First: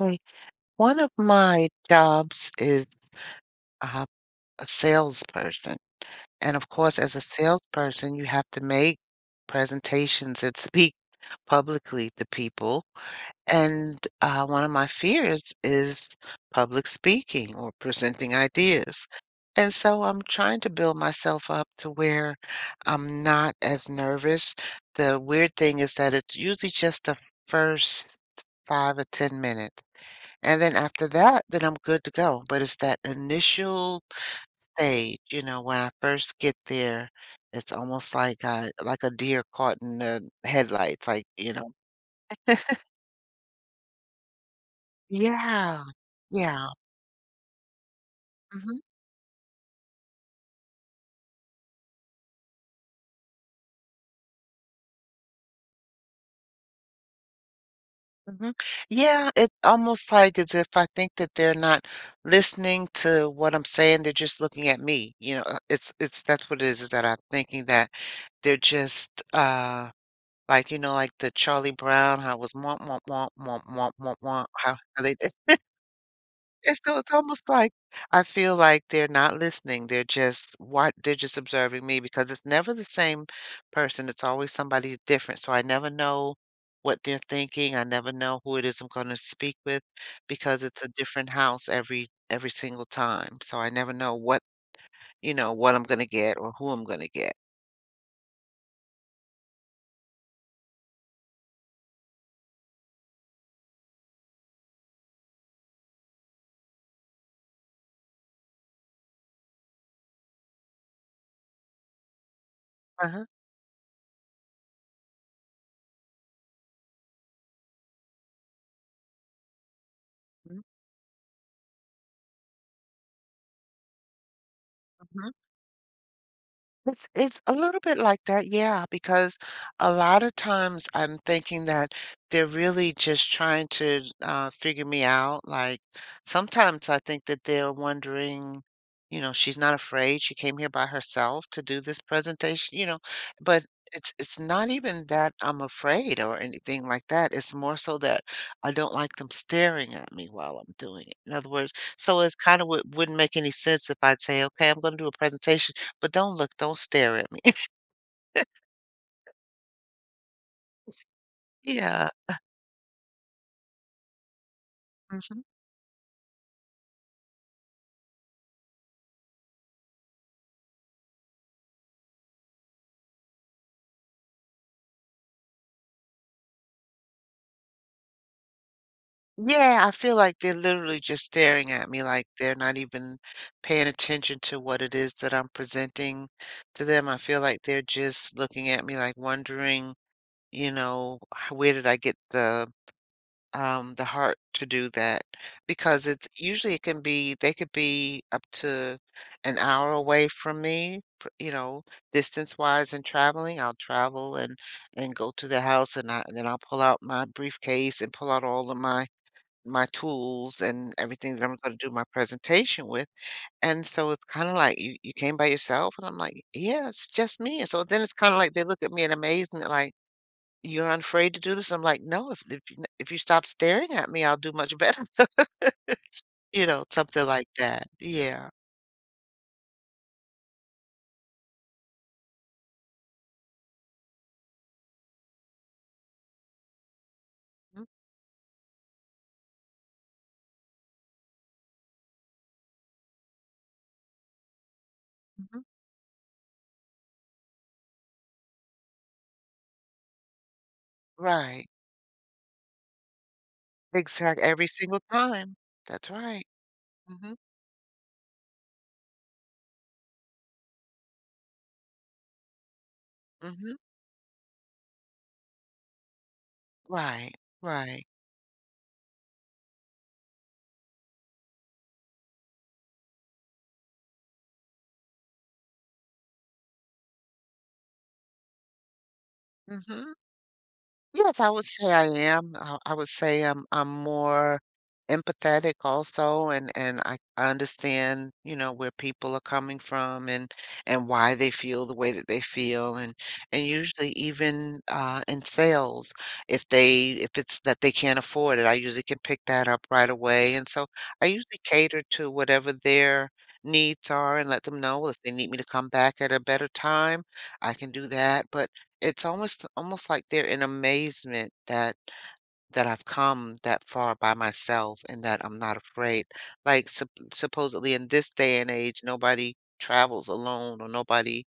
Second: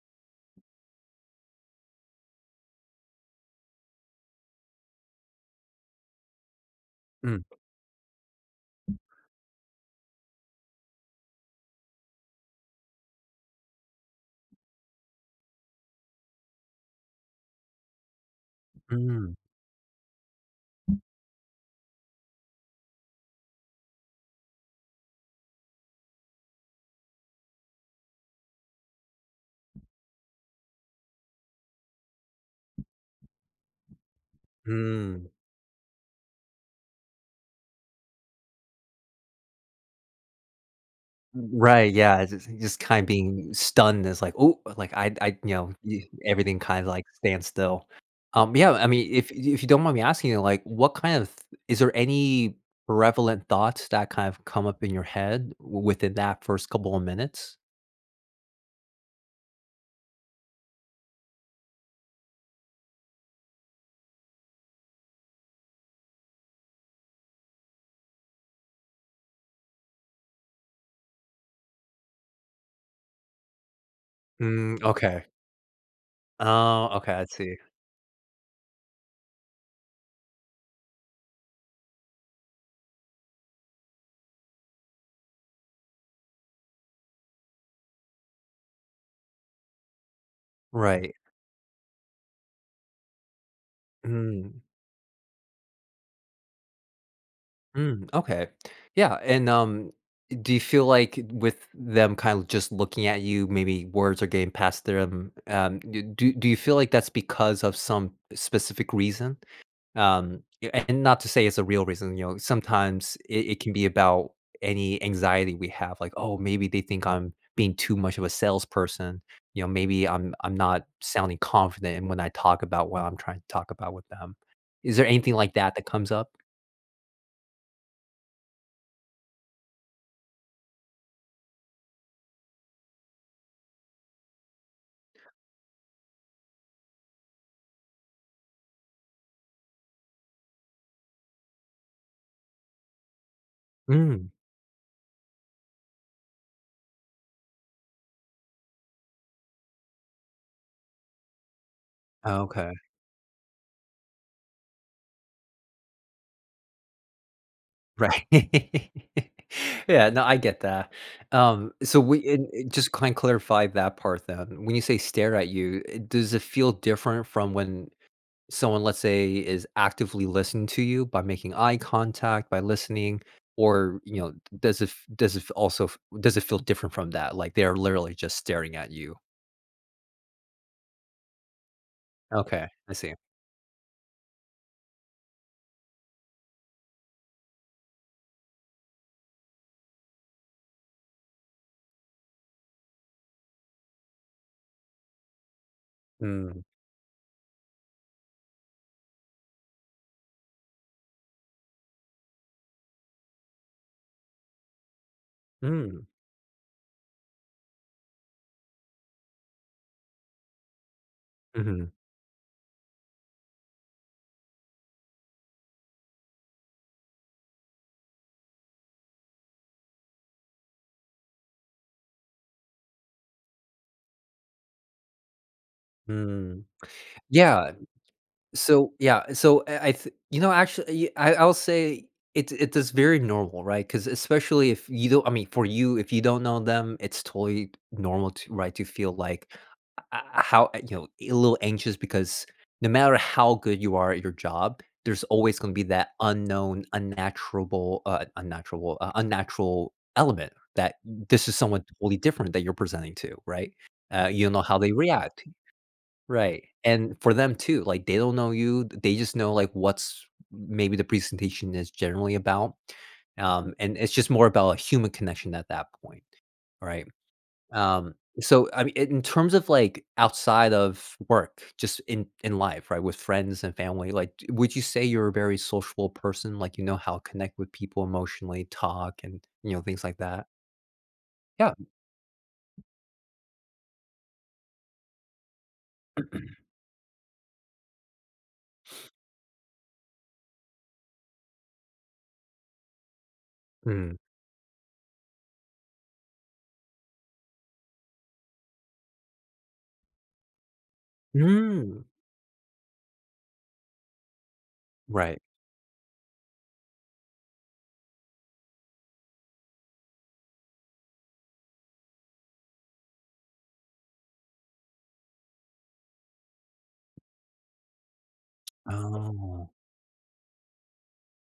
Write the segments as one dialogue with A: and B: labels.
A: Okay. One of my jobs is, uh, a salesperson, and of course, as a
B: Mm,
A: salesperson, you have to make presentations and speak publicly to people, and, one of my fears is public speaking or presenting ideas,
B: mm,
A: and so I'm trying to build myself up to where I'm not as nervous. The weird thing is that it's usually just the first 5 or 10 minutes. And then after that, then I'm good to go. But it's that initial stage,
B: mm.
A: you know, when I first get there, it's almost like a deer caught in the headlights.
B: Right, yeah, it's just kind of being stunned is like, oh, like, I you know,
A: Yeah.
B: y everything,
A: Yeah.
B: kinda, like, stands still. Yeah,
A: Mhm,
B: I mean, if you don't mind me asking you, like, what kind of th- is there any prevalent thoughts that kind of come up in your head w within that first couple of minutes?
A: mhm. Yeah, it's almost like as if I think that they're not listening to what I'm saying, they're just looking at me, it's that's what it is that I'm thinking that they're just like the Charlie Brown, how it was "womp, womp, womp, womp, womp, womp, womp," how
B: Mm,
A: how they
B: okay. Oh,
A: It's
B: okay, I
A: almost
B: see.
A: like I feel like they're not listening, they're just observing me because it's never the same person, it's always somebody different, so I never know what they're thinking, I never know who it is I'm gonna speak with because it's a
B: Right.
A: different house every single time, so I never know
B: Mm.
A: what I'm gonna get or who I'm gonna get.
B: Mm, okay. Yeah, and, do you feel like with them kind of just looking at you, maybe words are getting past them, d do do you feel like that's because of some specific reason? Y And not to say it's a real reason, you know, sometimes
A: Uh-huh.
B: it can be about any anxiety we have, like, "Oh, maybe they think I'm being too much of a salesperson," you know, "Maybe I'm
A: Mhm,
B: not sounding confident in when I talk about what I'm trying to talk about with them." Is there
A: mhm.
B: anything like that that comes up?
A: It's a little bit like that, yeah, because a lot of times I'm thinking that they're really just trying to figure me out. Like sometimes I think that they're wondering, she's not afraid. She came here by herself to do this presentation, but it's
B: Mm,
A: it's not even that I'm afraid or anything like that. It's more so that I don't like them staring at me while I'm doing it. In other words, so it's kind of
B: okay.
A: wouldn't make any sense if I'd say, okay, I'm going to do a presentation but don't look, don't stare at me.
B: Right. Yeah, no, I get that. So
A: Yeah,
B: we and just kind of clarify that part then. When you say stare
A: mhm.
B: at you, does it feel different from when someone, let's say, is actively listening to you by making eye contact, by listening, or, you know, does it f also f does it feel different from that? Like, they're literally just staring at you.
A: Yeah, I feel like they're literally just staring at me, like they're
B: Okay,
A: not
B: I see.
A: even paying attention to what it is that I'm presenting to them. I feel like they're just looking at me like wondering, you know, "H where did I get the heart to do that because it's
B: Mm.
A: usually it can be they could be up to an hour away from me, distance wise and traveling. I'll travel and go to the house
B: Mm.
A: and I then I'll pull out my briefcase and pull out all of my tools and everything that I'm going to
B: Mhm.
A: do my presentation with. And so it's kind of like you came by yourself and I'm like, yeah, it's just me. And so then it's kind of like they look at me in amazement like "You're unafraid to do this?" I'm like, "No, if you stop staring at me, I'll do much better."
B: Mm.
A: You know, something like
B: Yeah.
A: that. Yeah.
B: So, yeah, so I th actually, y I I'll say it is very normal, right, because especially if you don't, I mean, for you, if you don't know them, it's totally
A: Mm,
B: normal to, right, to feel like, h how, you know, a little anxious because no matter how good you are at your job, there's always
A: mhm.
B: gonna be that unknown, unnatural element that this is
A: Right.
B: someone totally different that you're presenting to, right?
A: Exact
B: You don't know
A: every
B: how they
A: single
B: react.
A: time. That's right.
B: Right, and
A: Mm,
B: for
A: mhm,
B: them too, like, they don't know you, they just know, like, what's maybe the presentation is generally about,
A: mm, mhm.
B: and it's just more about a human connection at that point, all right?
A: Right, right.
B: Um, so, I mean, in terms of, like, outside of work, just in life, right, with friends and family, like, d would you say you're a very sociable person? Like, you know how to connect with people emotionally, talk, and, you
A: Mm,
B: know, things
A: mhm.
B: like that?
A: Yes, I would
B: Yeah.
A: say I am. I would say I'm more empathetic also and I understand, where people are coming from and why they feel the way that they feel and usually
B: Mm.
A: even in sales if it's that they can't afford it, I usually can pick that up right away. And so I usually cater
B: Mm.
A: to whatever their needs are and let them know well, if they
B: Right.
A: need me to come back at a better time, I can do that. But it's almost like they're in amazement that I've come that far by myself and that I'm not afraid. Like, supposedly in this day and age, nobody
B: Oh,
A: travels alone or nobody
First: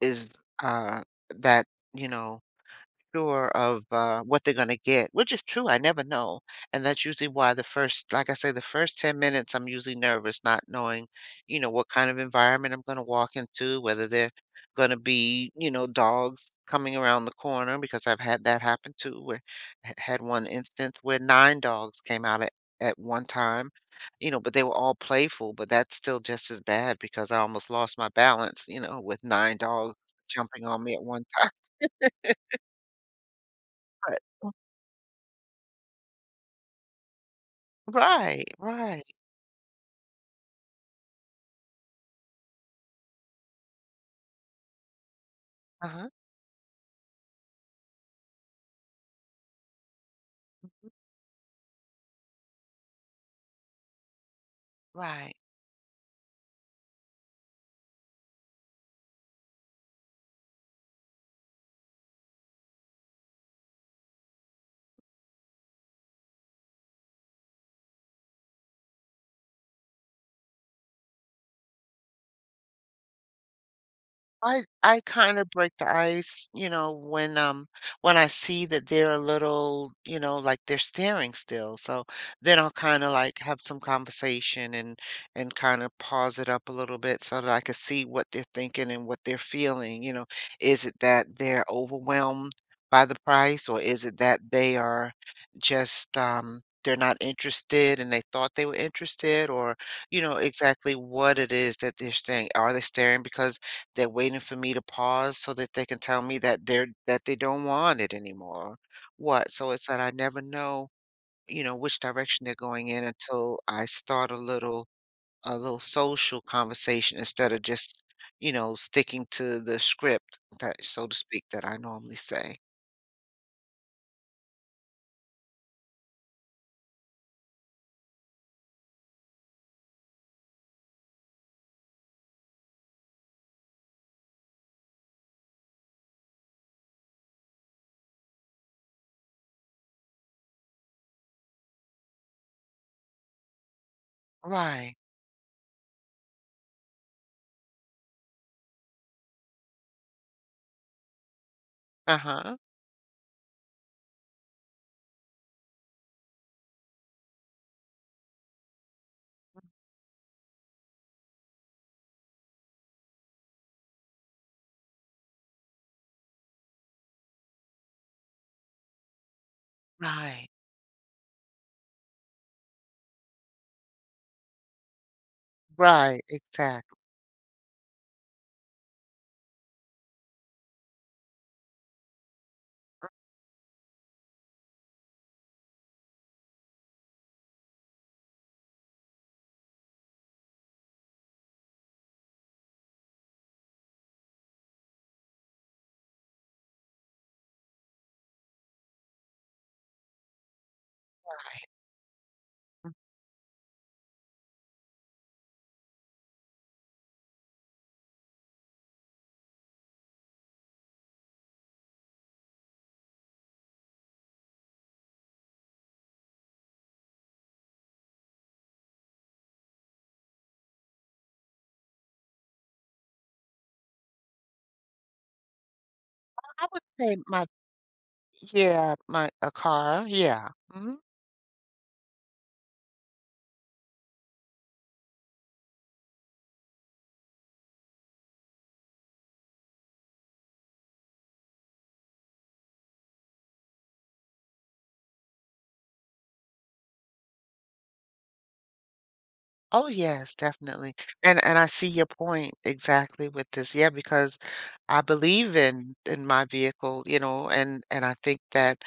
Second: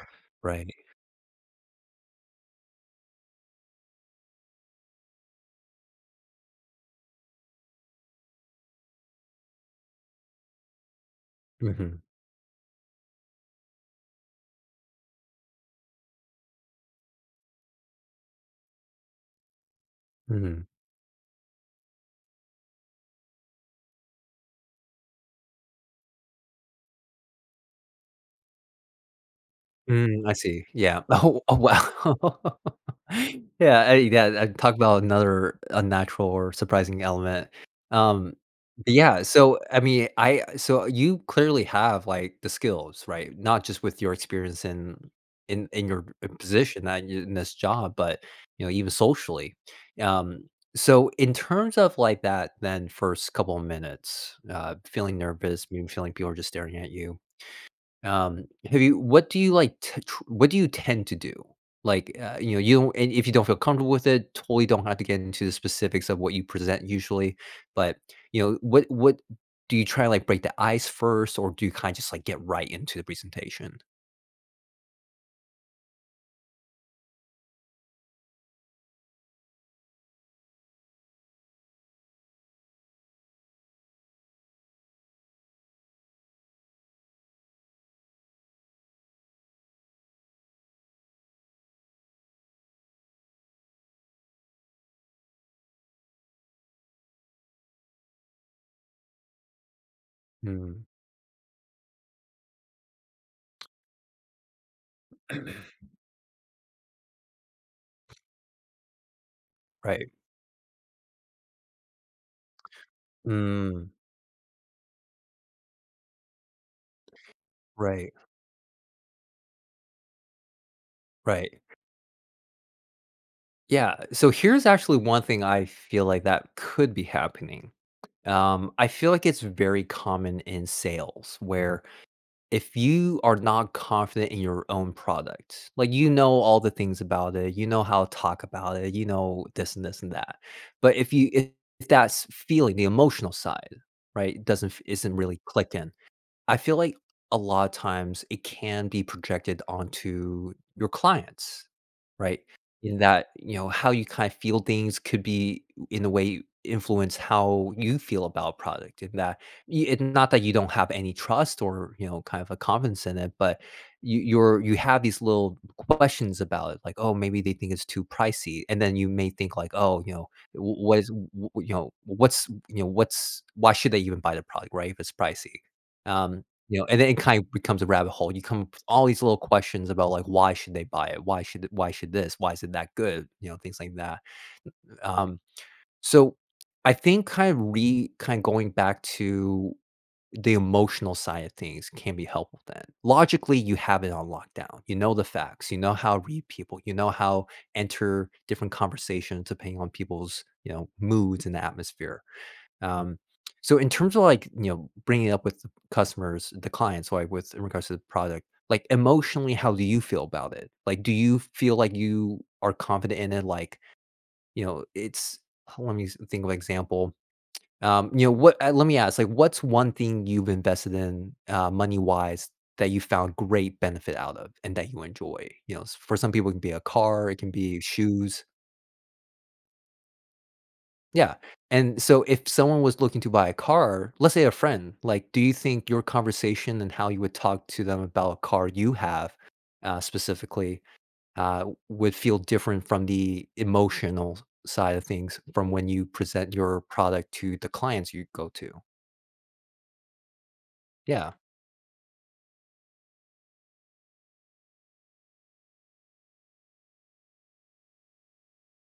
A: is,
B: right.
A: uh, that, you know sure of what they're going to get, which is true. I never know. And that's usually why the first, like I say, the first 10 minutes, I'm usually nervous, not knowing, what
B: Mhm.
A: kind of environment I'm going to walk into, whether they're going to be, dogs coming around the corner, because I've had that happen too, where I had one
B: Mhm.
A: instance where nine dogs came out at one time, but they were all playful, but that's still just as bad because I almost lost my balance, with nine dogs
B: Mm, I see.
A: jumping on me
B: Yeah.
A: at one
B: Oh,
A: time.
B: oh wow. Yeah, I talk about another unnatural or surprising element. Um,
A: Right,
B: but
A: right.
B: yeah, so I mean, I so you clearly have like the skills, right? Not just with your experience in your
A: Uh-huh.
B: position that you in this job, but even socially. Um, so in terms of like that then first couple of minutes, feeling
A: Right.
B: nervous, maybe feeling people are just staring at you. Um, have you what do you like t tr what do you tend to do? Like, you don't and if you don't feel comfortable with it, totally don't have to get into the specifics of what you present usually, but, what do you try to, like, break the ice first, or do you kinda just, like, get right into the presentation?
A: I kind of break the ice, when I see that they're a little, they're staring still. So then I'll kind of like have some conversation and kind of pause it up a little bit so that I can see what they're thinking and what they're feeling. Is it that they're overwhelmed by the price, or is it that they are just they're not interested and they thought they were interested, or
B: Mm,
A: exactly what it is that they're staring. Are they staring because they're waiting for me to pause so that they can tell me that they don't want it anymore. What? So it's that
B: right.
A: I never know, which direction they're going in until I
B: Mm,
A: start a little social conversation instead of just,
B: right,
A: sticking to the script that so to speak
B: right.
A: that I normally say.
B: Yeah, so here's actually one thing I feel like that could be happening. I feel like it's very common in sales where if you are not confident in your own product, like you know all the things about it, you know how to talk about it, you know this and this and that. But if you if that's feeling the emotional side, right, doesn't
A: Right.
B: isn't really clicking, I feel like a lot of times it can be projected onto your clients, right?
A: Uh-huh.
B: In that, you know, how you kind of feel things could be in a way influence how you feel about a product. In that, it, not that you don't have any trust or kind of a confidence in it, but you, you're you have these little questions about it, like, oh, maybe they think it's too pricey, and then you may think like, oh, you know,
A: Right.
B: why should they even buy the product, right? If it's pricey,
A: Right. Exactly.
B: and then it kind of becomes a rabbit hole. You come up with all these little questions about like why should they buy it? Why should this? Why is it that good? You know, things like that. Um, so I think kind of going back to the emotional side of things can be helpful then. Logically, you have it on lockdown. You know the facts, you know how to read people, you know how enter different conversations depending on people's, moods and the atmosphere, um, so in terms of like, bringing it up with the customers, the clients, like with in regards to the product, like emotionally, how do you feel about it? Like, do you feel like you are confident in it? Like, you know, it's, let me think of an example. Let me ask, like, what's one thing you've invested in, money wise that you found great benefit out of and that you enjoy? You know, for some people, it can
A: I
B: be a
A: would say
B: car, it
A: my,
B: can be shoes.
A: yeah, my a car. Yeah. Mhm.
B: Yeah, and so if someone was looking to buy a car, let's say a friend, like, do you think your conversation and how you would talk to them about a car you have, specifically, would feel different from the emotional side of things from when you present your product to the clients you go to?
A: Oh, yes, definitely.
B: Yeah.
A: And I see your point exactly with this. Yeah, because I believe in my vehicle, and I think that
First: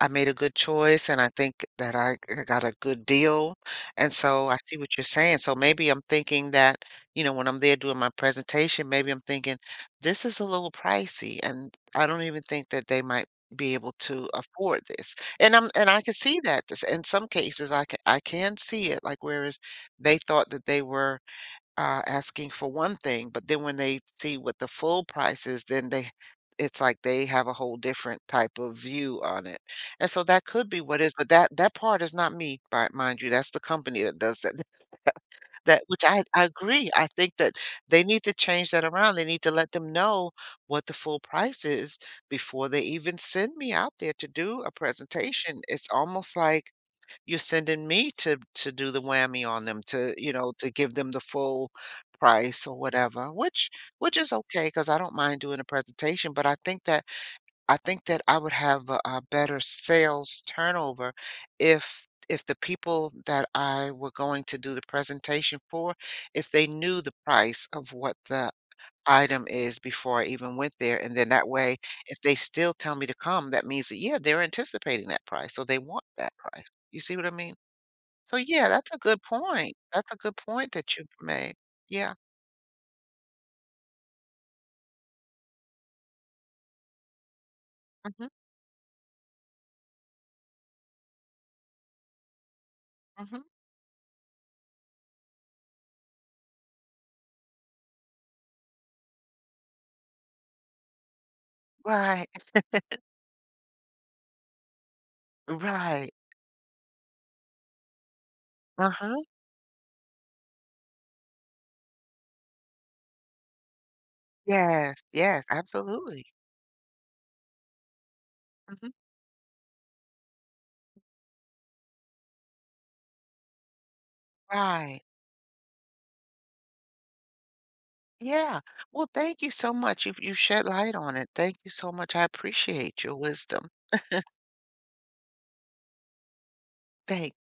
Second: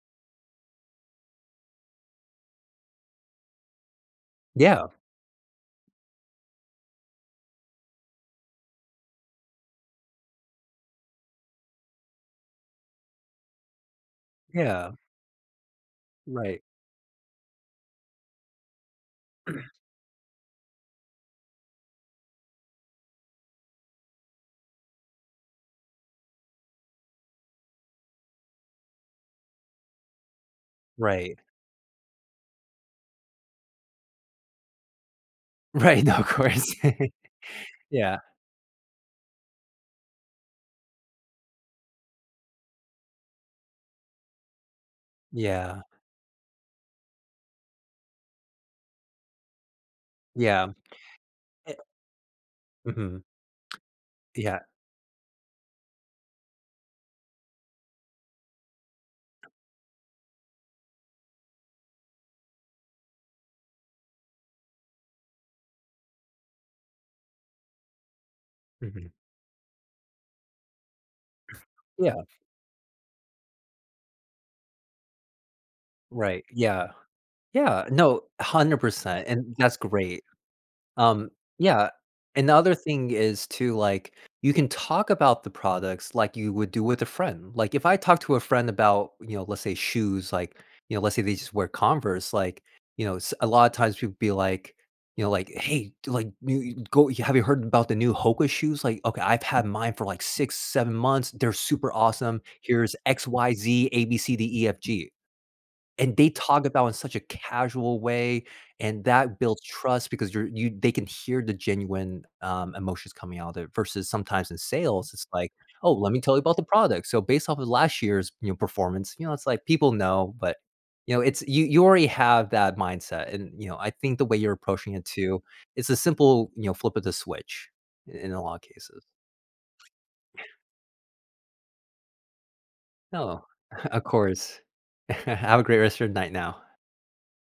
A: I made a good choice and I think that got a good deal. And so I see
B: Yeah,
A: what you're saying. So maybe I'm thinking that, when I'm there doing my presentation, maybe I'm thinking this is a little pricey and I don't even think that they might be able to afford
B: yeah,
A: this. And I can see
B: right,
A: that just in some cases I can see it like where is. They thought that they were, asking for one thing, but then when they see what the full price is, then they it's like they have a whole different type of view on it. And so that could be what is, but
B: right,
A: that part is not me, by mind you, that's the company that does that. That
B: right,
A: which
B: no,
A: I
B: of
A: I
B: course.
A: agree. I think that they
B: Yeah,
A: need to change that around. They need to let them know what the full price is before they even send me out there to do a presentation.
B: yeah,
A: It's almost like you're sending me to do the whammy on them to to
B: yeah,
A: give them the full
B: eh
A: price or
B: mhm,
A: whatever which is
B: yeah,
A: okay because I don't mind doing a presentation but I think that I would have a better sales turnover if the people that I were going to do the presentation for if they knew the price of what the
B: mhm,
A: item is before I even went there and then that way
B: yeah,
A: if they still tell me to come that means that yeah they're anticipating that price so they want that
B: right,
A: price
B: yeah.
A: you see what I mean
B: Yeah, no,
A: so yeah, that's a good
B: 100%, and
A: point.
B: that's
A: That's a
B: great.
A: good point that you
B: Um,
A: made.
B: yeah,
A: Yeah.
B: and the other thing is too, like, you can talk about the products like you would do with a friend. Like, if I talk
A: Mhm.
B: to a friend about, let's say shoes, like, let's say they just wear Converse, like, you know, s
A: Mhm.
B: a lot of times people be like, like, "Hey, d like, you go have you heard about the new Hoka shoes?" Like, "Okay, I've had mine for, like, 6, 7 months. They're super
A: Right.
B: awesome. Here's X, Y, Z, A, B, C, D, E, F, G."
A: Right.
B: And they talk about in such a casual way, and
A: Uh-huh.
B: that builds trust because you're you they can hear the genuine, emotions coming out of it versus sometimes in
A: Yes.
B: sales, it's
A: Yes.
B: like, "Oh, let me
A: Absolutely.
B: tell you about the product." So based off of last year's,
A: Mhm.
B: performance, it's like people know, but, it's you already have that mindset, and, I think the way you're approaching
A: Right.
B: it too, it's a simple, flip of the switch I in a lot of
A: Yeah.
B: cases.
A: Well, thank you so much. You shed light on it. Thank you so much. I appreciate your
B: No,
A: wisdom.
B: of course. Have a great rest of your night now.
A: Thank